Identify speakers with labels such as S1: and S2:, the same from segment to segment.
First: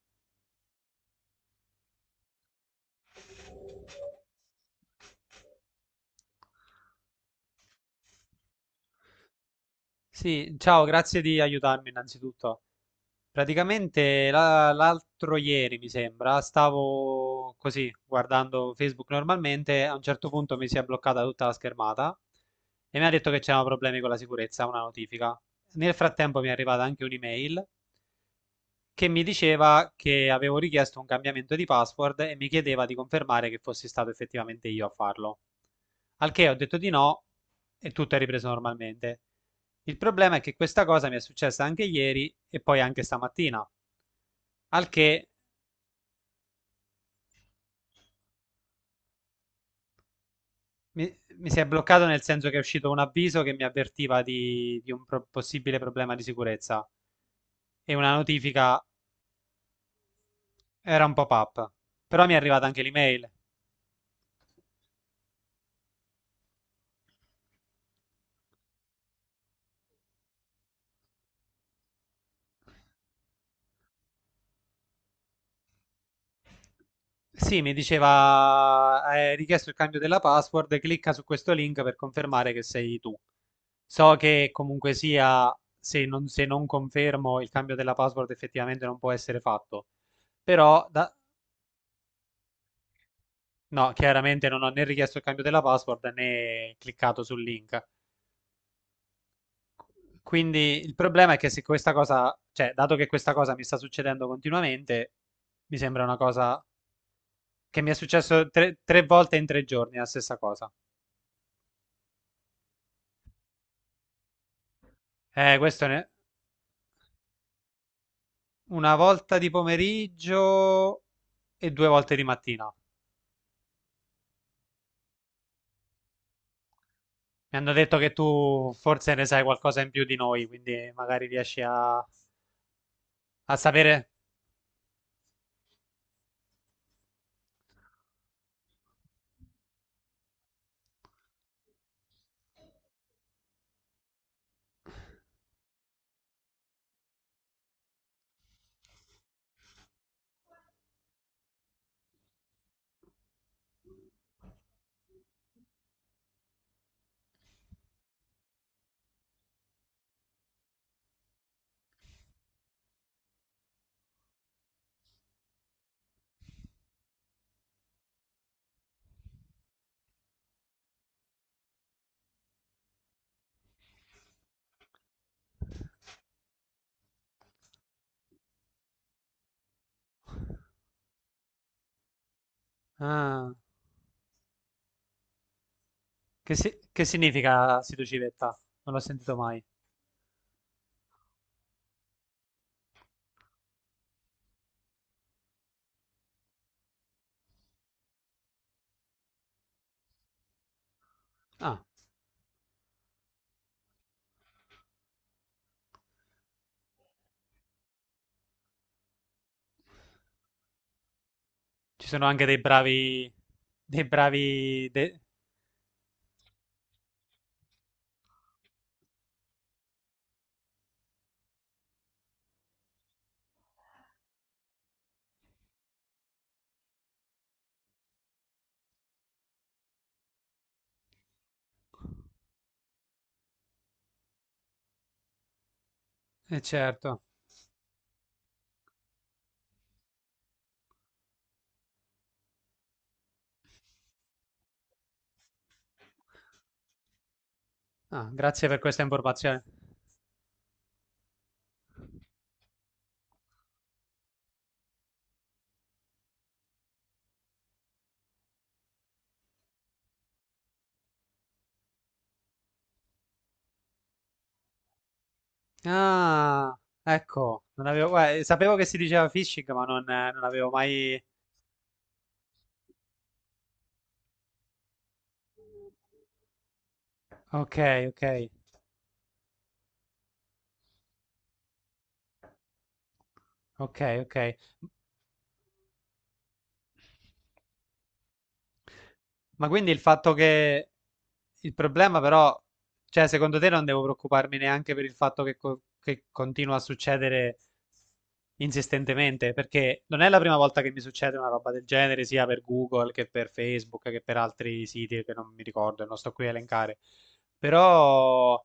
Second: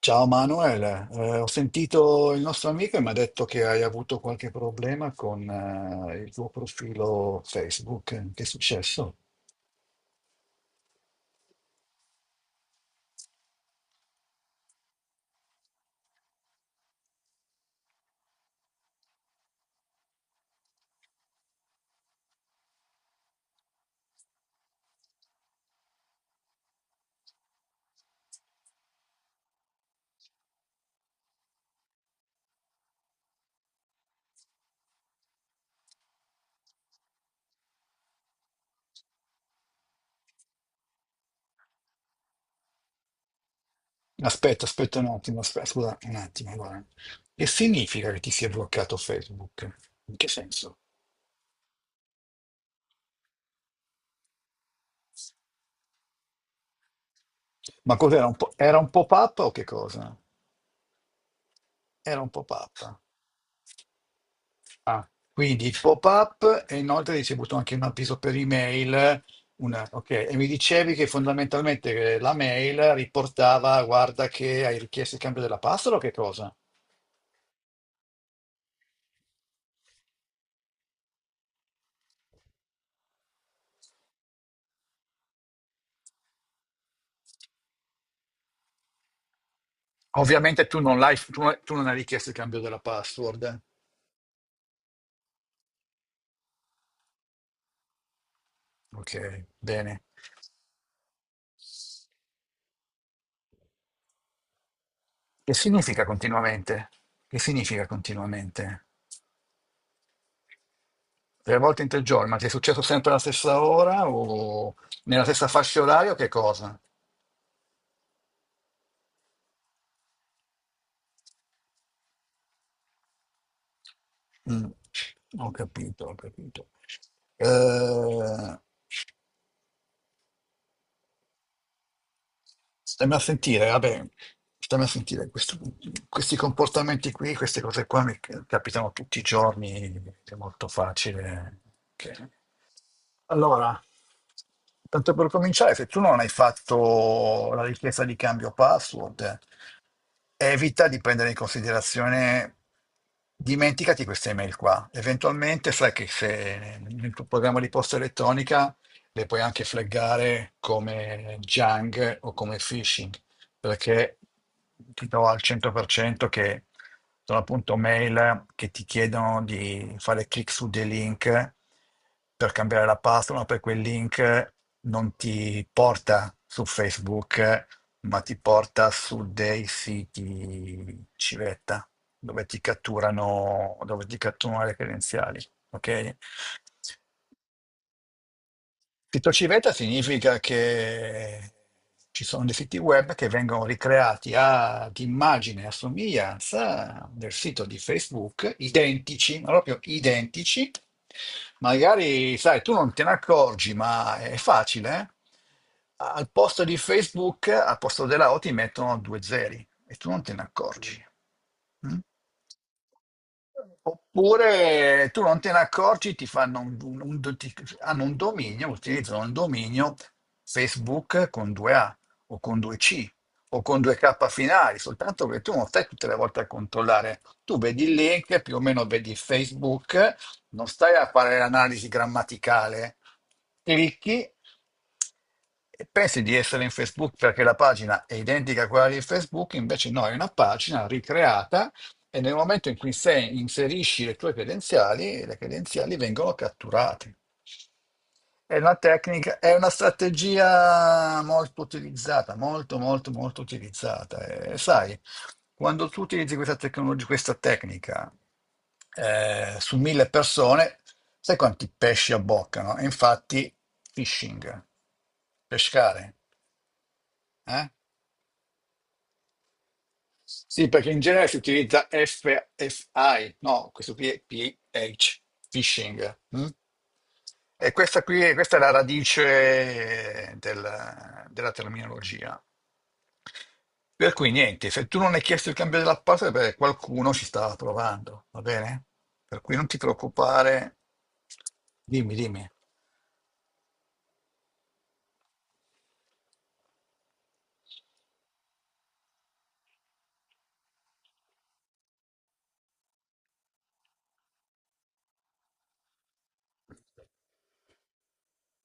S1: Ciao Manuel, ho sentito il nostro amico e mi ha detto che hai avuto qualche problema con il tuo profilo Facebook. Che è successo?
S2: Sì, ciao, grazie di aiutarmi innanzitutto. Praticamente l'altro ieri, mi sembra, stavo così guardando Facebook normalmente. A un certo punto mi si è bloccata tutta la schermata e mi ha detto che c'erano problemi con la sicurezza, una notifica. Nel frattempo mi è arrivata anche un'email che mi diceva che avevo richiesto un cambiamento di password e mi chiedeva di confermare che fossi stato effettivamente io a farlo. Al che ho detto di no e tutto è ripreso normalmente. Il problema è che questa cosa mi è successa anche ieri e poi anche stamattina,
S1: Aspetta,
S2: al
S1: aspetta un
S2: che
S1: attimo, aspetta, scusa un attimo. Guarda. Che significa che ti sia bloccato Facebook? In che senso?
S2: mi, mi si è bloccato nel senso che è uscito un avviso che mi avvertiva di un possibile problema di sicurezza e
S1: Ma
S2: una
S1: cos'era un po', era
S2: notifica,
S1: un pop-up o che cosa?
S2: era un pop-up.
S1: Era
S2: Però
S1: un
S2: mi è arrivata anche
S1: pop-up.
S2: l'email.
S1: Ah, quindi pop-up e inoltre hai ricevuto anche un avviso per email. Una, ok, e mi dicevi che fondamentalmente la mail riportava, guarda che hai richiesto il cambio della password o che cosa?
S2: Sì, mi diceva, hai richiesto il cambio della password, clicca su questo link per confermare che sei tu. So che comunque sia, se non confermo il cambio della password effettivamente non può essere fatto,
S1: Ovviamente tu
S2: però
S1: non l'hai, tu non hai richiesto il cambio della password.
S2: no, chiaramente non ho né richiesto il cambio della password né cliccato sul link.
S1: Ok, bene.
S2: Quindi il problema è che se questa cosa, cioè, dato che questa cosa mi sta succedendo continuamente,
S1: Che
S2: mi sembra
S1: significa
S2: una cosa
S1: continuamente? Che
S2: che
S1: significa
S2: mi è successo
S1: continuamente?
S2: tre volte in tre giorni, la stessa cosa.
S1: Tre volte in 3 giorni, ma ti è successo sempre alla stessa ora o nella stessa fascia
S2: Questo ne...
S1: oraria o che cosa?
S2: Una volta di pomeriggio e due volte di mattina.
S1: Mm. Ho capito, ho capito.
S2: Mi hanno detto che
S1: Eh,
S2: tu forse ne sai qualcosa in più di noi, quindi magari riesci a
S1: stiamo a sentire, vabbè,
S2: sapere.
S1: stiamo a sentire questi comportamenti qui, queste cose qua mi capitano tutti i giorni, è molto facile. che- Allora, tanto per cominciare, se tu non hai fatto la richiesta di cambio password, evita di prendere in considerazione, dimenticati queste email qua. Eventualmente sai che se nel tuo programma di posta elettronica le puoi anche flaggare come junk o come phishing, perché ti do al 100% che sono appunto mail che ti chiedono di fare clic su dei link per cambiare la password, ma poi quel link non ti porta su Facebook, ma ti porta su dei siti civetta
S2: Ah,
S1: dove ti catturano le credenziali, ok?
S2: che, che significa Situ Civetta? Non l'ho
S1: Sito
S2: sentito mai.
S1: civetta significa che ci sono dei siti web che vengono ricreati ad immagine e a somiglianza del sito di Facebook, identici, ma proprio identici.
S2: Ah,
S1: Magari, sai, tu non te ne accorgi, ma è facile. Eh? Al posto di Facebook, al posto della O ti mettono due zeri e tu non te ne accorgi. Mm?
S2: ci sono anche dei bravi. Dei bravi.
S1: Oppure tu
S2: De...
S1: non te ne accorgi, ti fanno hanno un dominio, utilizzano un dominio Facebook con 2A o con 2C o con 2K finali, soltanto che tu non stai tutte le volte a controllare. Tu vedi il link, più o meno vedi Facebook, non stai a fare l'analisi grammaticale, clicchi e pensi di essere in Facebook
S2: Certo.
S1: perché la pagina è identica a quella di Facebook, invece no, è una pagina ricreata e nel momento in cui se inserisci le tue credenziali, le credenziali vengono catturate.
S2: Ah,
S1: È
S2: grazie
S1: una
S2: per questa
S1: tecnica, è
S2: informazione.
S1: una strategia molto utilizzata, molto, molto, molto utilizzata. E sai, quando tu utilizzi questa tecnologia, questa tecnica su 1.000 persone, sai quanti pesci abboccano? E infatti, phishing, pescare.
S2: Ah, ecco,
S1: Eh?
S2: non avevo, guarda, sapevo che si diceva phishing, ma non, non
S1: Sì,
S2: avevo
S1: perché in
S2: mai,
S1: genere si utilizza FFI, no, questo qui è PH, phishing. Mm? E questa
S2: okay,
S1: qui,
S2: okay,
S1: questa è la radice della terminologia. Per
S2: okay,
S1: cui
S2: okay.
S1: niente, se
S2: M,
S1: tu non hai chiesto il cambio della password, beh, qualcuno ci stava provando, va bene? Per cui non
S2: ma
S1: ti
S2: quindi il fatto
S1: preoccupare.
S2: che il
S1: Dimmi,
S2: problema
S1: dimmi.
S2: però, cioè secondo te non devo preoccuparmi neanche per il fatto che, che continua a succedere insistentemente, perché non è la prima volta che mi succede una roba del genere, sia per Google che per Facebook che per altri siti che non mi ricordo e non sto qui a elencare. Però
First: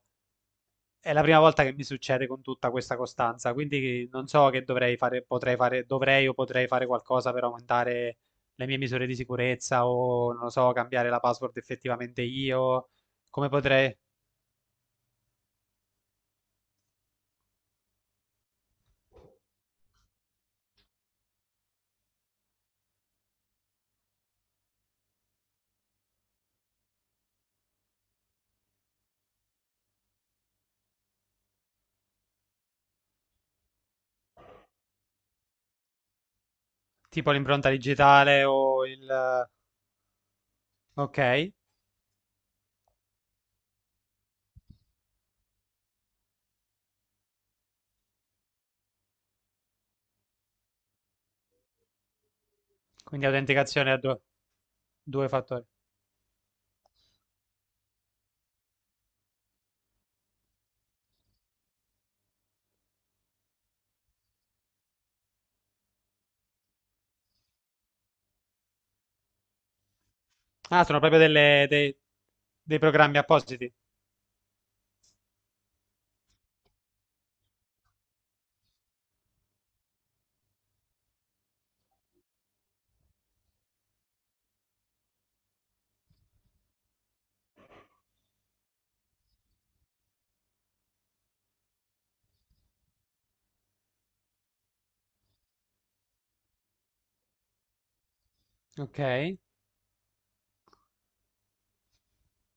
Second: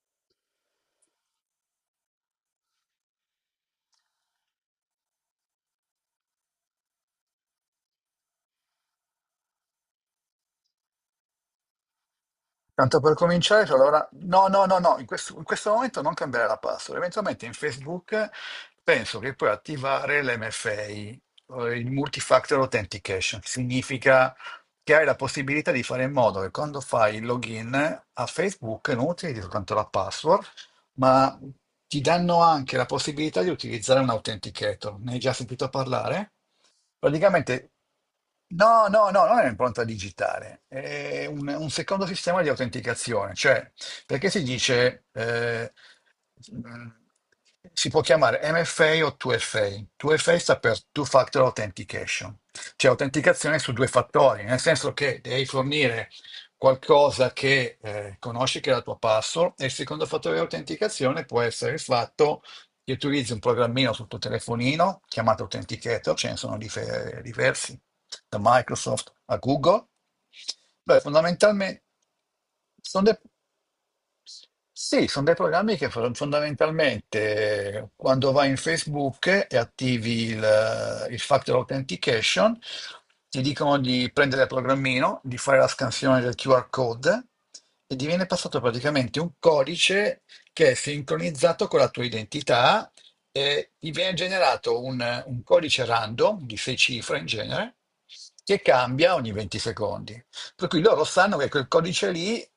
S2: è la prima volta che mi succede con tutta questa costanza, quindi non so che dovrei fare, potrei fare, dovrei o potrei fare qualcosa per aumentare le mie misure di sicurezza o non lo so, cambiare la password effettivamente io,
S1: Tanto per
S2: come
S1: cominciare, cioè,
S2: potrei,
S1: allora, no, no, no, no, in questo momento non cambiare la password. Eventualmente in Facebook penso che puoi attivare l'MFA, il Multi-Factor Authentication, che significa che hai la possibilità di fare in modo che quando fai il login a Facebook non utilizzi soltanto la password, ma ti danno anche la possibilità di utilizzare un authenticator. Ne hai già sentito parlare?
S2: tipo l'impronta
S1: Praticamente,
S2: digitale o
S1: no,
S2: il...
S1: no, no, non è un'impronta digitale,
S2: Ok,
S1: è un secondo sistema di autenticazione, cioè perché si dice, mh, si può chiamare MFA o 2FA. 2FA sta per Two Factor Authentication, cioè
S2: quindi
S1: autenticazione su due
S2: autenticazione a due,
S1: fattori, nel senso che
S2: due
S1: devi
S2: fattori.
S1: fornire qualcosa che conosci che è la tua password e il secondo fattore di autenticazione può essere il fatto che utilizzi un programmino sul tuo telefonino chiamato Authenticator, ce ne sono diversi, da Microsoft a Google.
S2: Ah, sono
S1: Beh,
S2: proprio
S1: fondamentalmente
S2: dei
S1: sono, dei
S2: programmi appositi.
S1: sì, sono dei programmi che fondamentalmente quando vai in Facebook e attivi il Factor Authentication, ti dicono di prendere il programmino, di fare la scansione del QR code e ti viene passato praticamente un codice che è sincronizzato con la tua identità e ti viene generato un codice random di sei cifre in genere che
S2: Ok,
S1: cambia ogni 20 secondi. Per cui loro sanno che quel codice lì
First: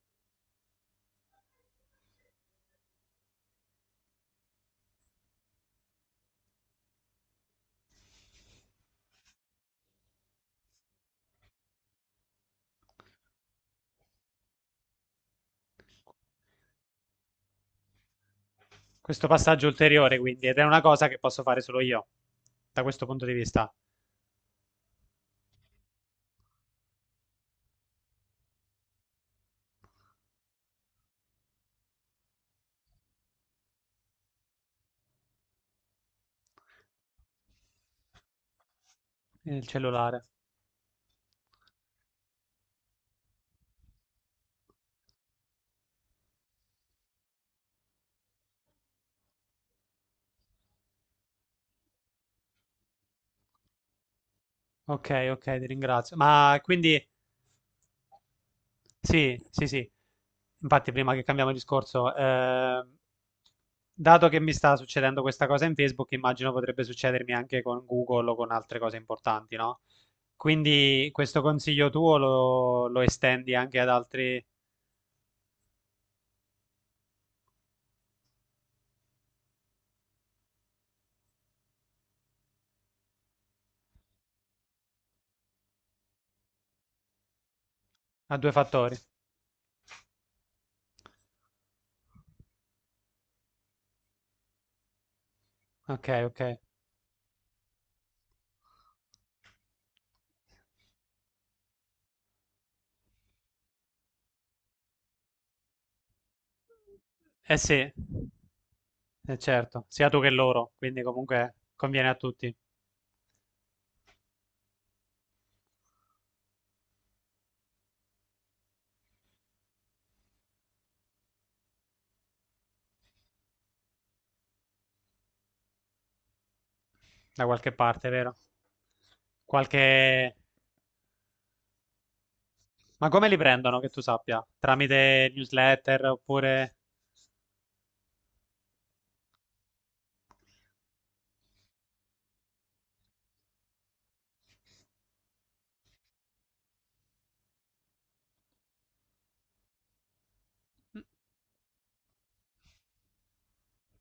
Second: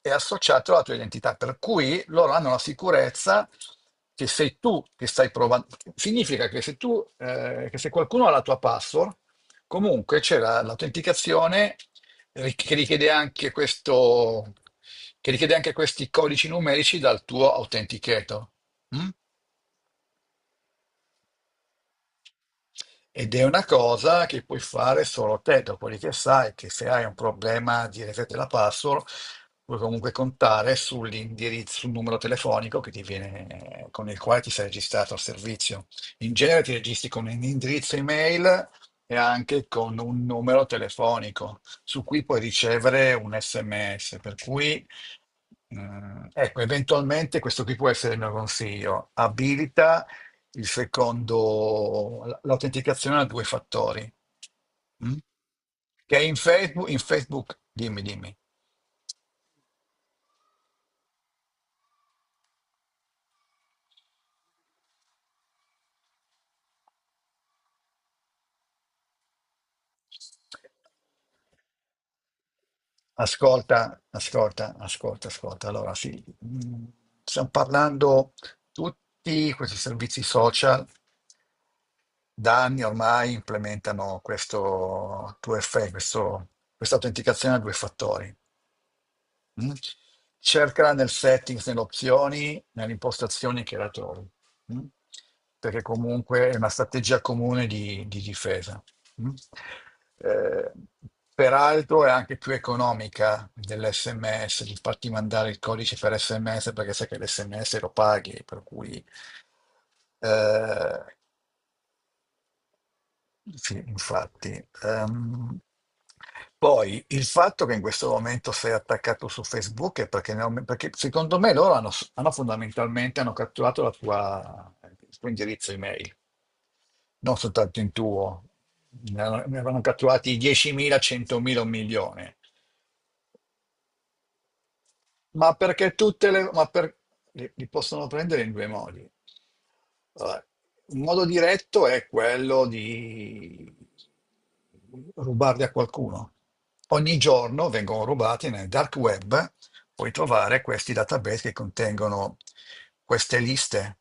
S1: è associato alla tua identità, per cui loro hanno la sicurezza che sei tu che stai provando. Significa che se qualcuno ha la tua password, comunque c'è l'autenticazione che richiede anche questo, che richiede anche questi codici numerici dal tuo autenticator. Mm?
S2: questo passaggio ulteriore quindi, ed è una cosa che posso fare solo io, da questo punto
S1: Ed
S2: di
S1: è una
S2: vista.
S1: cosa che puoi fare solo te, dopodiché sai che se hai un problema di reset della password, puoi comunque contare sull'indirizzo, sul numero telefonico che ti viene, con il quale ti sei registrato al servizio. In genere ti registri con un indirizzo email e anche
S2: Il
S1: con un
S2: cellulare.
S1: numero telefonico su cui puoi ricevere un SMS, per cui ecco, eventualmente questo qui può essere il mio consiglio. Abilita il secondo, l'autenticazione a due fattori.
S2: Ok,
S1: Mm?
S2: ok, ti ringrazio.
S1: Che
S2: Ma quindi
S1: In Facebook, dimmi, dimmi.
S2: sì, sì, sì. Infatti, prima che cambiamo discorso, dato che mi sta succedendo questa cosa in Facebook, immagino potrebbe succedermi anche con Google o con altre cose importanti, no? Quindi questo consiglio tuo lo estendi anche ad
S1: Ascolta,
S2: altri,
S1: ascolta, ascolta, ascolta. Allora, sì, stiamo parlando, tutti questi servizi social da anni ormai implementano questo 2FA, questa autenticazione a due fattori.
S2: a due fattori.
S1: Mm? Cercala nel settings, nelle opzioni, nelle impostazioni che la trovi. Mm? Perché
S2: Ok,
S1: comunque è
S2: ok.
S1: una strategia comune di difesa. Mm? Eh, peraltro è anche più economica dell'SMS, di farti mandare il codice per SMS perché sai che
S2: Eh sì.
S1: l'SMS lo paghi, per cui
S2: Certo, sia tu che loro, quindi
S1: eh,
S2: comunque conviene a tutti,
S1: sì, infatti. Poi il fatto che in questo momento sei attaccato su Facebook è perché, perché secondo me loro hanno, hanno fondamentalmente hanno catturato il tuo indirizzo email, non
S2: da qualche
S1: soltanto il
S2: parte, vero?
S1: tuo. Ne avevano
S2: Qualche...
S1: catturati 10.000, 100.000, un milione.
S2: Ma come li prendono, che tu sappia? Tramite
S1: Ma perché
S2: newsletter
S1: tutte le... Ma
S2: oppure...
S1: per, li, li possono prendere in due modi. Allora, un modo diretto è quello di rubarli a qualcuno. Ogni giorno vengono rubati nel dark web, puoi trovare questi database che contengono queste liste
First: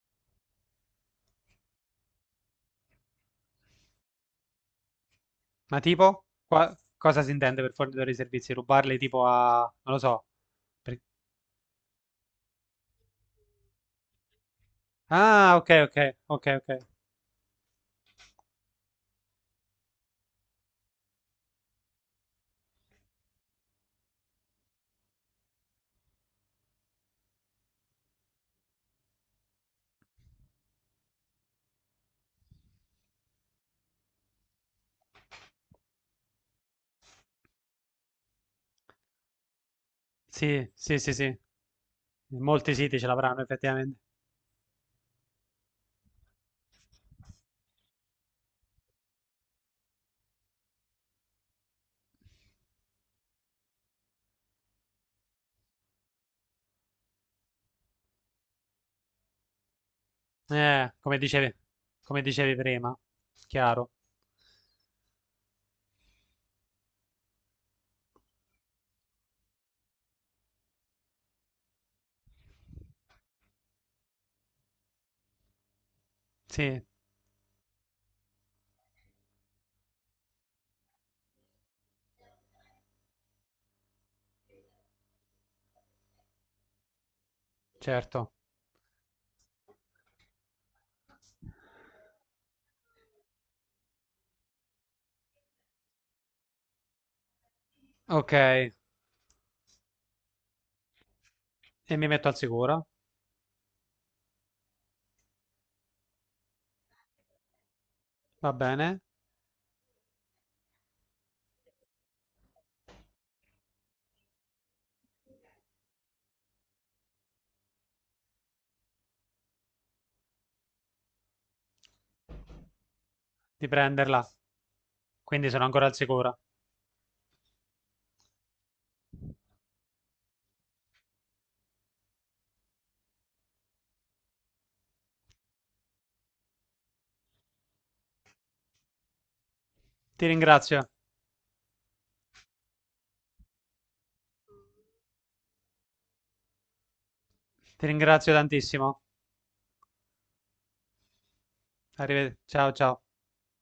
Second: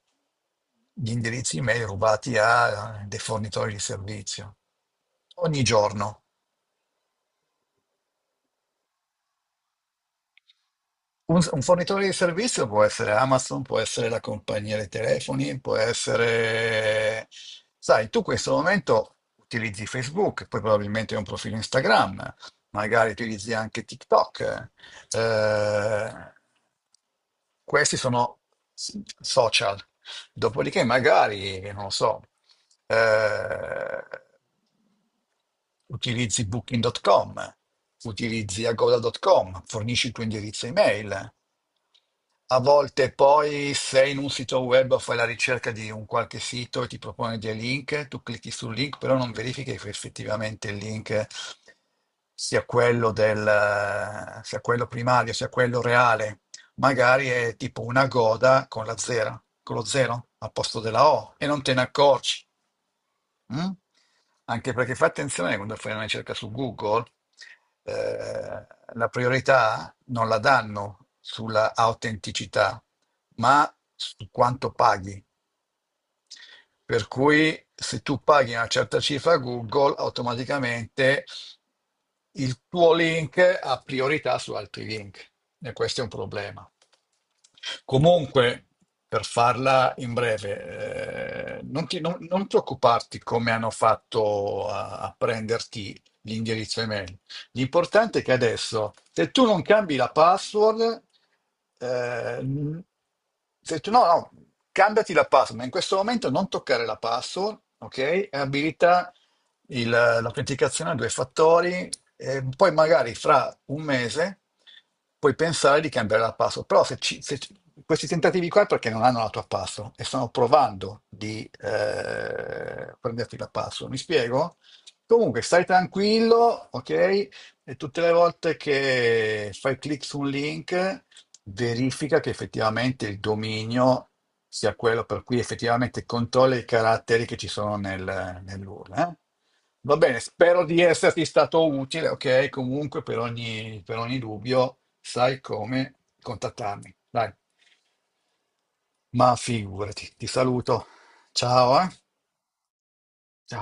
S1: di indirizzi email rubati a dei fornitori di servizio. Ogni
S2: Ma
S1: giorno.
S2: tipo? Qua- cosa si intende per fornitore di servizi? Rubarli tipo a... non lo so. Per-
S1: Un fornitore di servizio può essere Amazon, può essere la compagnia dei
S2: ah,
S1: telefoni,
S2: ok,
S1: può
S2: ok, ok, ok.
S1: essere... Sai, tu in questo momento utilizzi Facebook, poi probabilmente hai un profilo Instagram, magari utilizzi anche TikTok. eh, questi sono social. Dopodiché, magari, non lo so, eh, utilizzi booking.com, utilizzi agoda.com, fornisci il tuo indirizzo
S2: Sì, sì, sì,
S1: email.
S2: sì.
S1: A
S2: Molti siti ce
S1: volte
S2: l'avranno
S1: poi
S2: effettivamente.
S1: sei in un sito web o fai la ricerca di un qualche sito e ti propone dei link, tu clicchi sul link, però non verifichi che effettivamente il link sia quello primario, sia quello reale magari è tipo una goda con la zera, con lo zero al posto
S2: Eh,
S1: della
S2: come
S1: O e
S2: dicevi,
S1: non te ne
S2: come
S1: accorgi.
S2: dicevi prima.
S1: Mm?
S2: Chiaro.
S1: Anche perché fai attenzione quando fai una ricerca su Google, eh, la priorità non la danno sulla autenticità, ma su quanto paghi.
S2: Sì,
S1: Per cui se tu paghi una certa cifra a Google, automaticamente il tuo link ha priorità su altri link e questo è un problema.
S2: certo.
S1: Comunque, per farla in breve, non, ti- non- non preoccuparti come hanno fatto a prenderti l'indirizzo email. L'importante è che
S2: Ok, e
S1: adesso, se tu non cambi la password,
S2: mi metto al
S1: eh,
S2: sicuro.
S1: se tu, no, no, cambiati la password, ma in questo momento non toccare la password, ok? E
S2: Va bene,
S1: abilita l'autenticazione a due fattori, e poi magari fra un mese puoi pensare di cambiare la password. Però se, ci- se ci- questi tentativi qua è perché non hanno la tua password e stanno provando di prenderti la
S2: di
S1: password, mi
S2: prenderla,
S1: spiego? Comunque
S2: quindi
S1: stai
S2: sono ancora al sicuro.
S1: tranquillo, ok? E tutte le volte che fai clic su un link, verifica che effettivamente il dominio sia quello per cui effettivamente controlla i caratteri che ci sono nell'URL. Va bene,
S2: Ti
S1: spero di
S2: ringrazio,
S1: esserti stato utile, ok? Comunque per ogni dubbio sai come contattarmi. Dai,
S2: ti ringrazio tantissimo.
S1: ma figurati, ti saluto. Ciao, eh?
S2: Arrivederci, ciao ciao.
S1: Ciao.